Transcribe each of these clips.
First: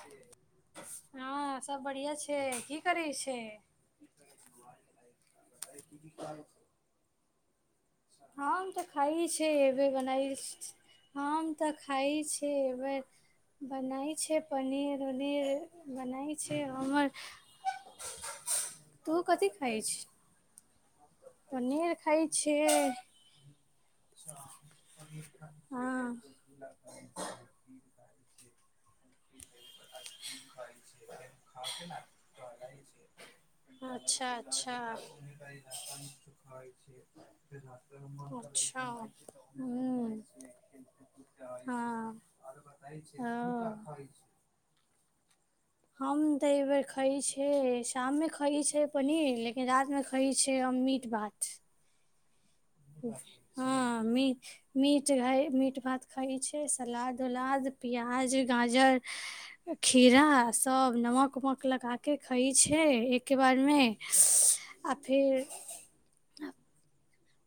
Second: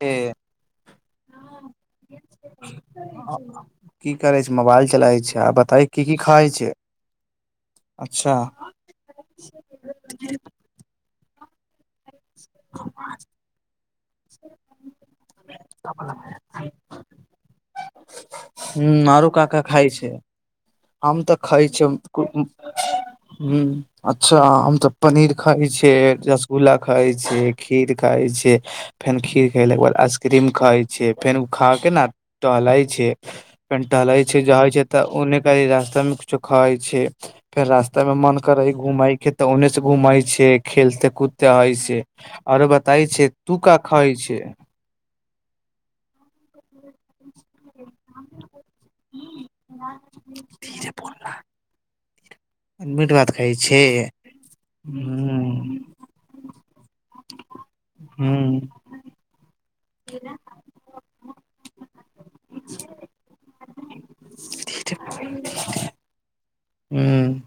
के हँ सब बढ़िया छै की करै छै की करै छै, मोबाइल चलाबै छै अहां बताए की, की खाइ छै। अच्छा हँ हम तऽ खइ छै एब बनाइ। हम तऽ खाइ छी। बनाइ छै पनीर-उनीर। बनाइ छै हमर। ह तू मरू कथी काका खाइ खाय छी छै। हम तऽ खाय छीयै पनीर खाइ छियै ह अच्छा, हम तऽ पनीर खाइ छीयै, रसगुल्ला खाइ छैय, खीर खाय छैय। फेन खीर। खेले के बाद आइस्क्रीम खाई छै, फेन उ खा के ने टहलै छै। फेर टहलै अच्छा छै जहै अच्छा छै तऽ ओन्ने कह रास्ता मे कुछो खाइ छै, फेर रास्ता मे मन करै अच्छा घूमै के तऽ ओन्ने से हूँ घूम छै खेलते कूदते है छै, हँ आरो बताई छै तू का ओ खाई छै। हम तऽ एहि बेेर खइ छी। हे शाममे खाइ छै। पनीर, लेकिन रात मे खाइ छै हम मीट भात, मीट भात खाइ छै हँ मी ह मीट भात खाइ। छै सलाद-उलाद। ह पियाज, गाजर। खीरा। नमक-उमक लगाक खाइ छै, एके बार में आ फेर। ह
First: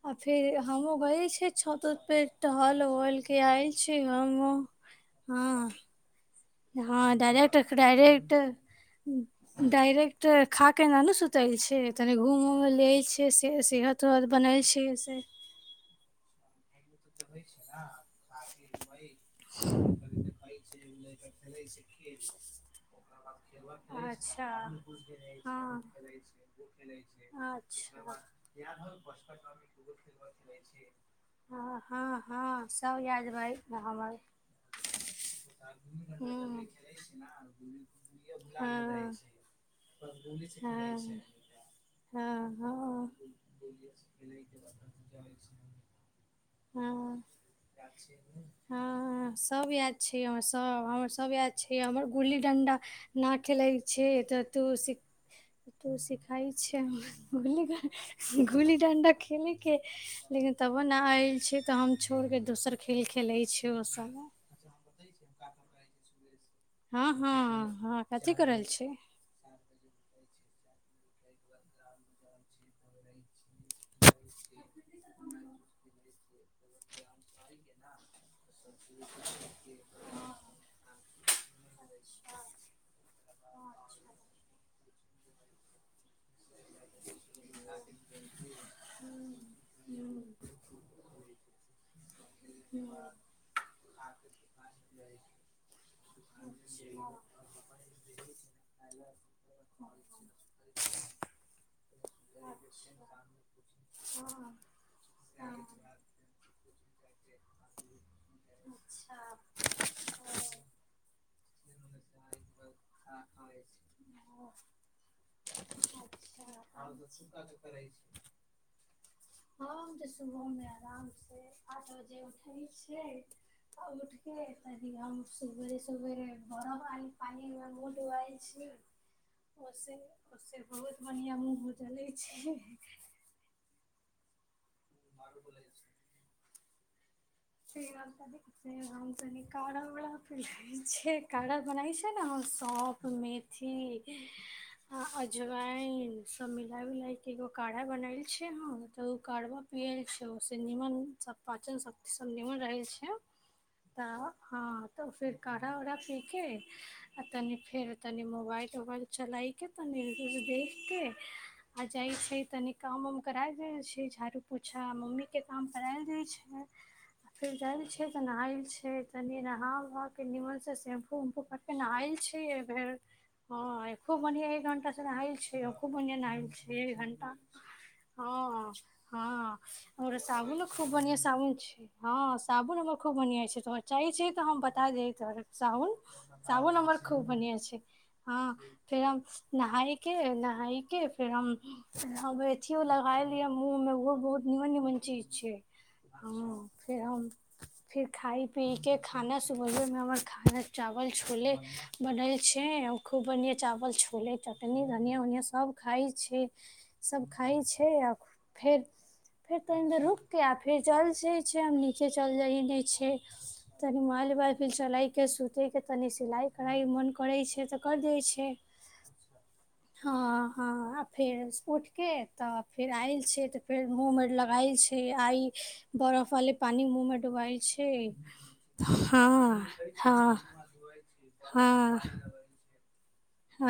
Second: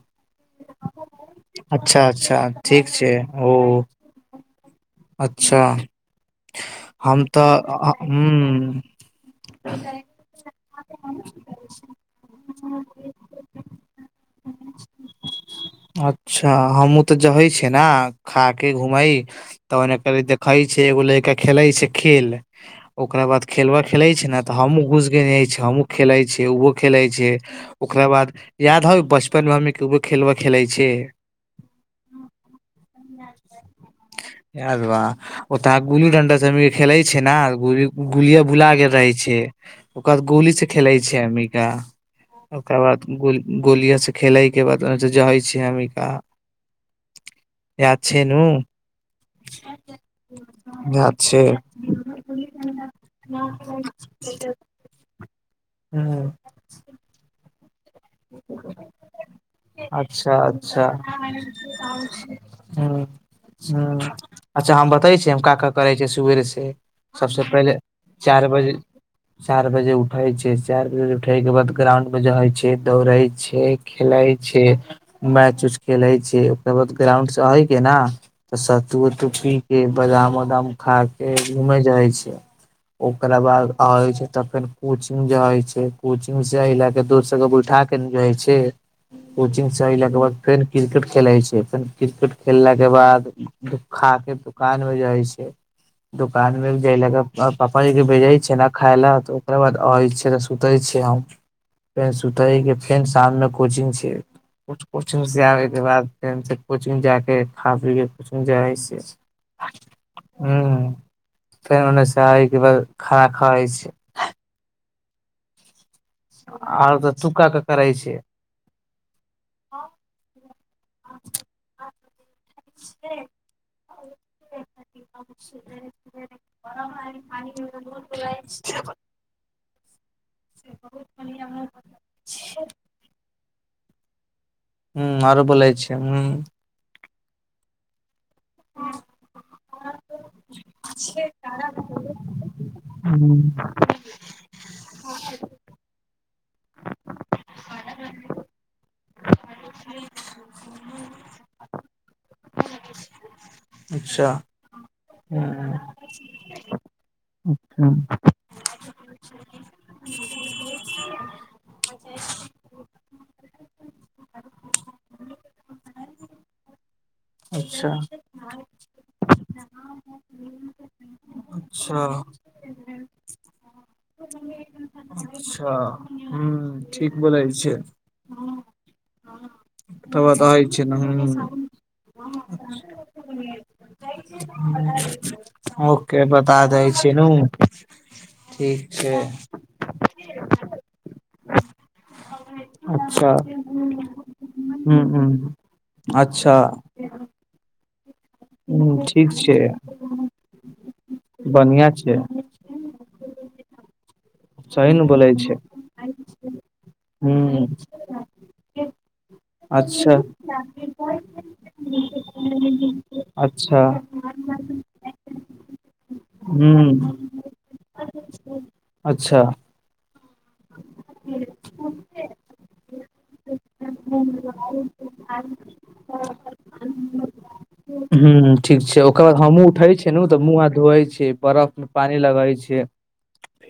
आ फेर हमो गए छी। छत-उत अच्छा पे अच्छा ठीक छै टहल-उहल के आयल ओ छी हम। अच्छा। हँ हम तऽ डायरेक्ट, डायरेक्ट, ह डायरेक्ट। खा कऽ एना ने सुतल छै, तनि घूम ल छियै से सेहत- उहत बनल छै से। अच्छा। हमूं ते जहे छ ने खा के घूमे त ओने कर देखे छी एगो लड़का खेले छै खेल, ओकरा बाद खेलबा खेले छै ने अच्छा त हमूं घुस गे छी हँ हमूं खेले छी खेले छै, ओकरा अच्छा बाद याद ह बचपन में हम खेलब। खेलै छै। हँ हँ हँ सब याद भइ हमर यार बा ओता गुल्ली डंडा से हूँ खेले छै नेल गुलिया बुला हँ गेल हँ रहे छै ओकर बाद गोली से खेले हँ छै अ्मिका हँ ओकर हँ बादो गोलिया से खेले के बाद ओ जहे छ अम्मिका। हँ। छै नु ह सब याद छै, हमर सब हमर सब याद छै, हमर गुल्ली डंडा नहि खेलै छैै तऽ तू हूं सिखाइ छै। [unintelligible] गुली डं्डा खेलके लेकिन तब ह खेल ह खेलै छै ओ सब अच्छा हम बते छी हम का का करै छ सुेरे हँ सबस हँ पहिले हँ कथी कर चार रहल बजे छी चार बजे उठै छै चार बज उठय के बाद ग्राउंड मे जाइ छै दौड़े छै खेलै छै मैच उच खेलै छै ओकर बाद ग्राउंड हय के ने तऽ सत्तू उत्तू पी के बादाम उदाम खा घूमेइ छै ओकरा बाद आ छै त फेर कोचिंग जेइ छै कोचिंग से ए ल के दोस बैठा के जाइत छै कोचिंगसँ अयलाके बाद फेर क्रिकेट खेलैत छैिय फेर क्रिकेट खेललाके बाद खा कऽ दोकानमे जाइत छै दोकानमे गेललाकेाद पापा जीके भेजैत छैिय ने खााय लए तऽ ओकरा बाद अै छियै तऽ सुतै छियै हम। फेर सुतै के फेर शाम मे कोचिंग छै कोचंग से आबे के बाद फेर कोचिंग जा के खा पी के ह। फन त क ब खाना खाा होइ छै। [inaudible] आरो ते तू का का आराम करे छै से पठ बजे उठे छ उठ के हम सुेरे सबेरे भरब आ पानिमे मुँह डोआै छी ओ बहुत बढ़िआँ मुँह जलै छी। ह आरो बोलै छै ह। से राम त राम त। काराढ़ा बला पै छै काराढ़ा बनाै छै ने हम सौप मेथी अजवइन सब मिलााय उिलइ के एगो काढ़ा बनल छै ह तऽ ओ काढ़बा पियल छै ओस नीमन सब पाचन सब रह छिय। अच्छा तऽ हँ। त फर कढ़ा हम्म उा फेर [unintelligible] आ तनी फेर तनी मोबाइल उोबाइल चलायके तनि देखिक आ जाइत छै तनी काम उम कराल जाइत छै झाड़ू पोछा मम्मीके काम करायल जाइत छै। फेर जायल अच्छा छ तऽ नहायल छ तनी नहा वहा के निीमन से शेम्पू वम्पू। िन अच्छा आयल छी एहि बेर हँ खूब मढ़ एक घंटा छैखो अच्छा आ हम्म छै एक ठीक घण्टा बोले छै ह। हँ। हमरो तब तऽह साबुनो छै खूब ने बढ़िआँ ह साबुन हँ साबुन हमर खूब बढ़आ छै। बच्चाइ छै बता दे साबुन ओके बता साबुन दै हमर छी खूब नु बढ़िया छै ह ठीक फेर छै हम नहाय के नहााय के फेर हम नबे लगा अच्छा लिय मुँह मेंहो बहुत नीमन निमन हूँ चीज हूँ छै। अच्छा। फर खाय हूँ पीके ठीक खाना छै सुबलेमे हमर खाना ल छोले बनल छै। खूब बढ़ियां चावल छोलैत चटनी सही ने धनिआँ बोलै उनिआँ छै सब खाइ छै। सब खाइ हूँ छै आ फेर अच्छा। ल से छै हम नीचे चल जाइ ने छी अच्छा तनि माल बार फिल चलाई के सूत्र ठीक छै। तनि सिलाइ कढ़ाइ मन हूँ करै छै त कर दै छै। अच्छा। हँ हँ फेर उठिक तऽ फेर आयल छ तऽ फेर मुँह अर लगल छै आइ बरफ वाले पानी मुँह मे डुबल छै। ह ठीक छै ओकर बाद हमूँ उठै हँ छियै ने हँ तऽ मुँह हाथ धोै छिय हँ बर्फ मे पानि लगै छै।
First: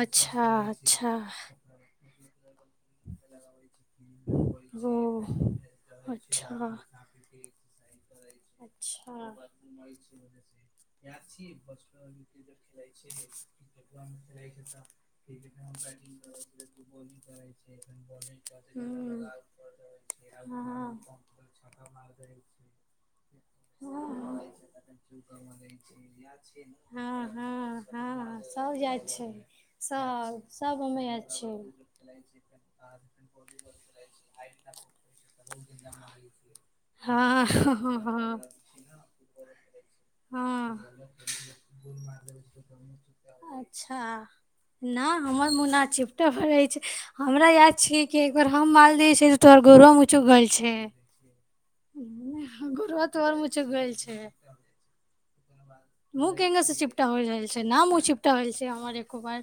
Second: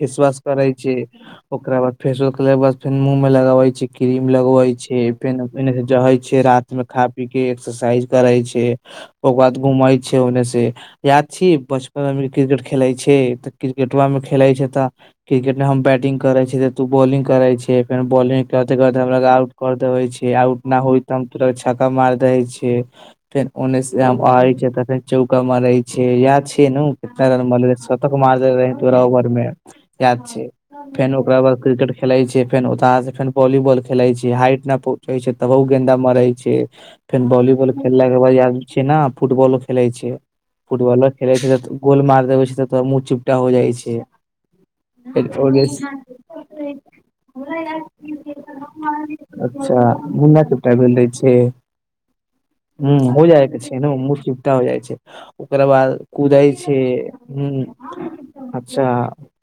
फेसवाश करै छै अच्छा ओकरा बाद फेसोे ब फे मुँह मे लगाबै छै क्रीम लगवे ओ छैेनेने जहे छै अच्छा रात में खा पी के एक्सरसाइज करे छै अच्छा ओकर बाद घूमे छै ओन्ने से याद छी बचपन मे क्रिकेट खेले छै तऽ क्रिकेटआ में खेलै छै तऽ क्रिकेटमे हम बैटिंग करै छियै त तू बॉलिंग करै छिय फेर बॉलिंगग करेे हमरा हुँ आट कर देबे छै आउट नहि होइ तऽ हम तोरा छक्का मारि दै हँ छियै। फेर उन्ने से आे छ त फेर चौका मार रहे छे यााद छैे न हँ कितना रन हँ मरेेतक मार हँ रहे सब जाइ तोरार छै मे याद सब छै सब ओमे फेर जाइ ओकरा छै बाद क्रिकेट खेले छै फेर ओत से फेर वॉलीबॉल खेले छी हाइट न पहुँच छै तब गेंन्दा मरे छै फेर हँ वॉलीबॉल हँ हँ खेल। बाद छै ने फुटबॉलो खेले छै हँ फुटबॉलो खेले छै त गोल मार देबे छै त तोरा मुह चिपटा हो जाइ छै। अच्छा नहि हमर मुन्ना चिपटय पड़ै छै हमरा याद छीिय कि एकबार हम मालदह छीिय तोहर घोरोमे चु मुन्ना छ। चिपटा भेल रहे छै ह हो जाइ छै ने चिपता हो जाइ छै। ओकरा बाद मुँह कुदै केंगा से छै चिपटा हो रहल छै ह न मुँह चिपटा होल छै अच्छा। हमर एको बार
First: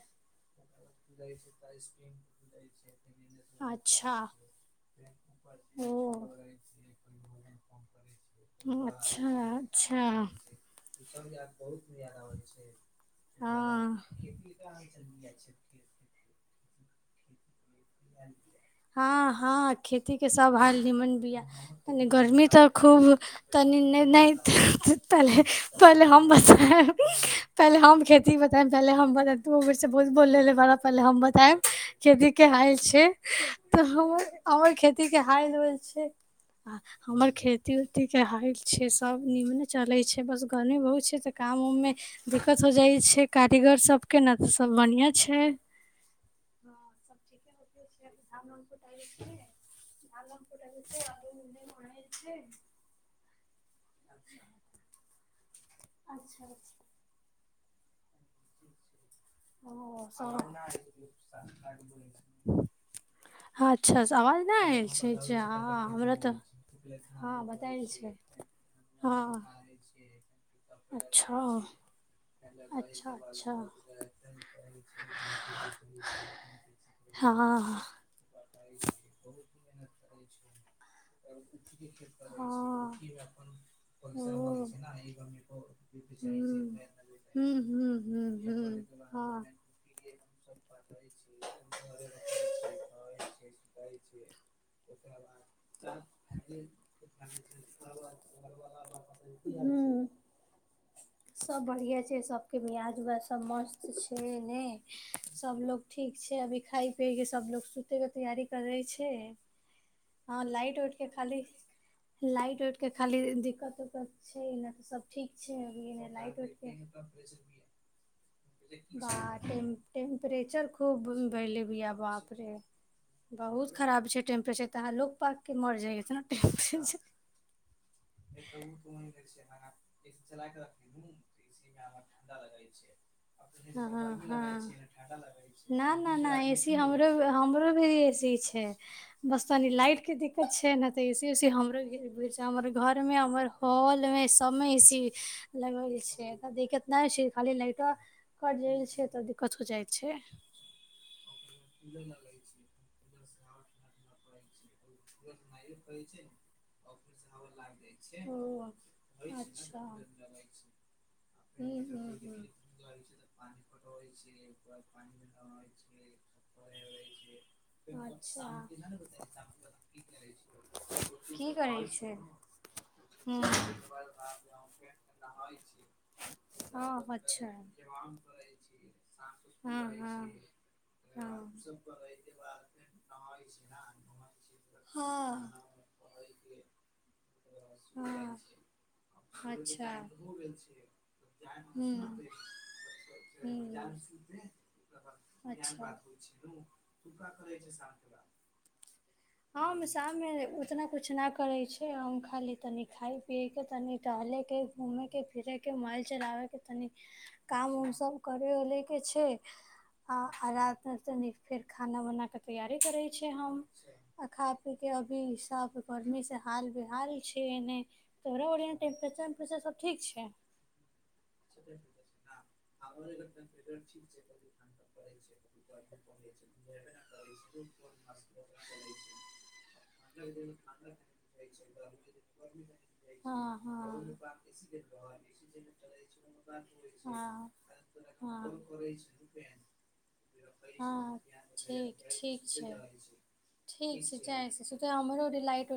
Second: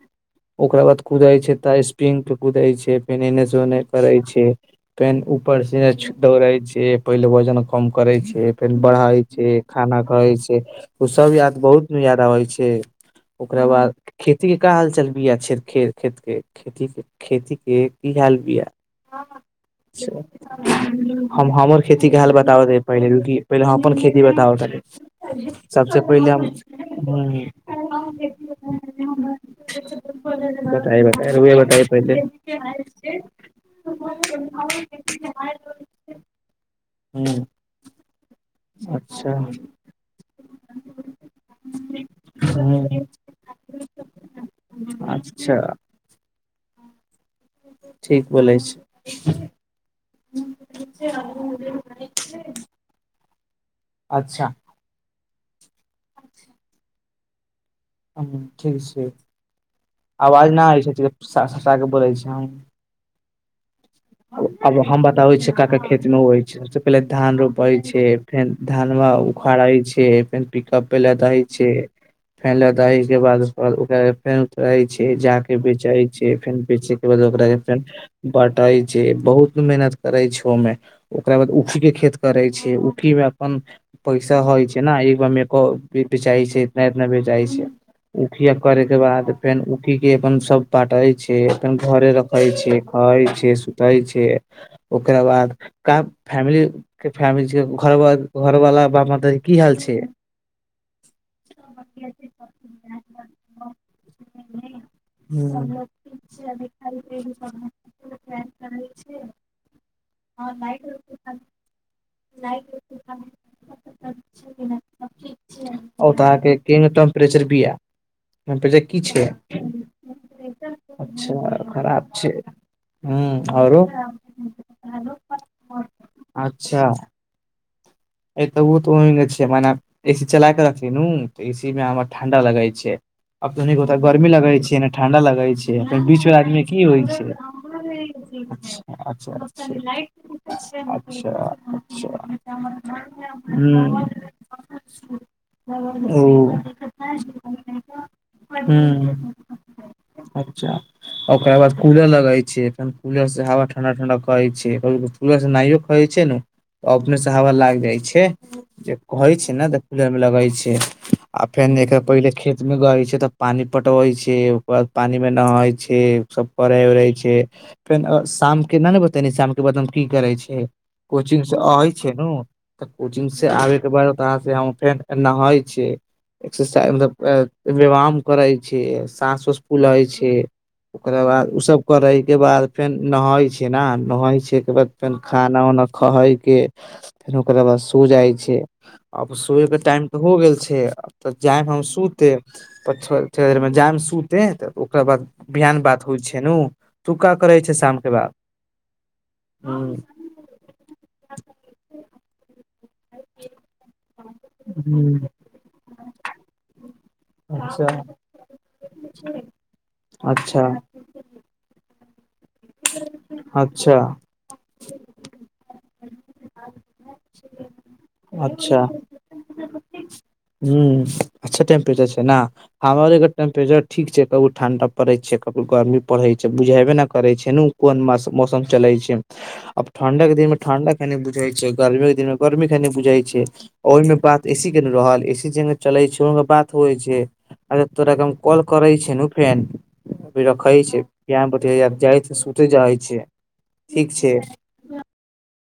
ओकरा बाद कुदाै छै तऽ स्प्रिंग पे कुदै छै। ने जो नहि अच्छा करै छी। पेनऊपर ओ छै दौड़ै छै पहिल वजन कम करै छै फेर बढ़ै अच्छा छै खाना खै अच्छा छै ओ सब याद बहुत मे याद आबै छै ओकरा बाद हँ खती क हाल चलबीय छैेर खेर खेतके खेतीे खेती। के की हाल बिया हँ हँ खेती के सब हाल निीमन हम हमर भीनी खेती के हाल गर्मी बताब तऽ खूब दे पहिले हम अपन खेती तनीे बताब तानि सबसे पहले हम बता पहिले पहिे हम खेती बताय पे हम बताब तू उमर से बहुत बोले बड़ा पे बताइ हम बताइ रउआ बतायब बताइ पहिले खेती के हाल र खेती के ह हूँ हमर खेती उ के ह सब अच्छा नमने चले छै बस की बहुत छै तऽ काम उममे दिक्कत हो हूँ जाइ छै कारीगर सबके ने तऽ सब बढ़िआँ छै। हँ अच्छा सब ठीक ह। म। ठीक बोलै छै अच्छा। अच्छा। ह ठीक छै। ओ सब आवाज नहि आबै छै क बोलै छ हम अचछा। अब हम बताबै छ क क खेत हमरा मे तऽ होइ छै सबस पहिले हँ धान रोपै बतायल छै फेर धान मे हँ उखड़ा छै फेर पे लदाई अच्छा छै फेर लदााहे अच्छा के बादाद अच्छा ओकरा के फेर उतराई छै ज के बेचे छै फेर बेचे के बाद हँ ओकरा के फेर हँ बटाई छै। बहुत मेहनत करे छै ओ मे ओकरा बाद ठी के खेत ओ करे छै ठी में अपन हुँ पैसा होय छै ने एक मे बेचई छै इतना इतना बेचई हुँ हुँ हुँ छैखिया करे के बाद हुँ फेर उखी के अपन सब बाटे छै अपन घरे रखे छै खाई छै। ओकरा बाद हँ फैमिली के फिल घरवाला बाप म दी की हाल छै। हुँ सब बढ़िया छै सबके ब्याज उवाज सब मस्त छै ने सबलोग छै। ठीक ओ छै अभी खााय पिय के सबोग सुते के तैयारी कर खाली दिक्कत। ठीक छैभा तऽ अहाँके केहन टेम्परेचर बिया टेम्परेचर की छै टेम्पेचर खूब अच्छा भेलले भै खराब छै बाप रे। हूँ बहुत आरो खराब छै टेम्परेचर तऽ अहाँ लोकोग पाक के मर जाइयना अच्छा टेम्पेर ए तऽ ओ तऽ ओहिंग छै मने एसी चला के ए रखली नू तऽ एसी हम में हमर ठंडा हमरो लगे छै भी अब तनी गोटा एसी गर्मी लगे ने छै ठंडा लगे छै बस बीच वाला आदमी की तनी होइ छै लाइट के अच्छा दिक्कत अच्छा छै तऽ एी अच्छा अच्छा हम मे हमर हूँ हॉल मे समय लग ओ छै दिक्कत नहि छै खाली लाइटो कट छै तऽ हूँ दिक्कत हो जाइ छै। अच्छा कुलर से हव ठंडा ठण्डा करै छै। नो खइ छै ने तऽ अपने से हवा ल ओ कहै छै ने देख अच्छा मे लगै छै आ फेर पले खेत मे गै छै तऽ पानी पटबै छै ओकर बाद पानी मे नहे छै सब करे उे छै फेर शाम के ने बतेाम के ब की करै छै कोचिंग से अै छै न तऽ कोचिंग से आबे के बाद ओकाँ से हम फेर नहै छ छै एक्सरसाज मलब व्यायाम करै छ साँस उस फूलै छै ओकरा बाद ओसभ करै के बाद फेर नहै छै ने नहइ छै। ओहिके बाद फेर खाना उना खइ के फेर ओकरा बाद सो जाइ हँ छै आब सोयएके अच्छा टाइम तऽ हो हूँ गेल छै तऽ जायमे हम सूते तऽ थोड़े देरमे हूँ जायमे सूते तऽ ओकरा बाद बिहान अच्छा बात होइ छै ने ुक्का करै छै शामके बाद हम ह शाममे उतना किुछु नहि करै छी। अ खाली। तनि। खाय पियए के तनि टहले के घूमे के फिरे के मल चलाबे के तनी काम अच्छा उम सब करे उले के छै अच्छा रात मे तनि फेर खाना [unintelligible] तैयारी करै छियै हम। अच्छा आ खा पी के अभी साफ गर्मेी से हाल बिहाल छै एने तोरा अच्छा टेम्पचर। ठीक छै। ह अच्छा टेम्परेचर छै ने हमरके टेम्परेचर ठीक छै कभो ठण्डा पड़ैत छै कभी गर्मी पड़ैत छै बुझेबे नहि करैत छै ने कोन मौसम चलैत छै। आब ठंडा के दिन मे ठंडा खा बुझई छै गर्मी के दिन में गर्मी खाय नहि बुझाय छै हँ हँ ओहि मे बात एसी के नहि रहल। एसी जग चले छै बात होइ छै हँ तोरा के हँ कॉल करे छै फेन रखे हँ ठीक छै ठीक सुत छै जाइ छै। ठीक छै चइ छै त तु हमर ओ,, आ।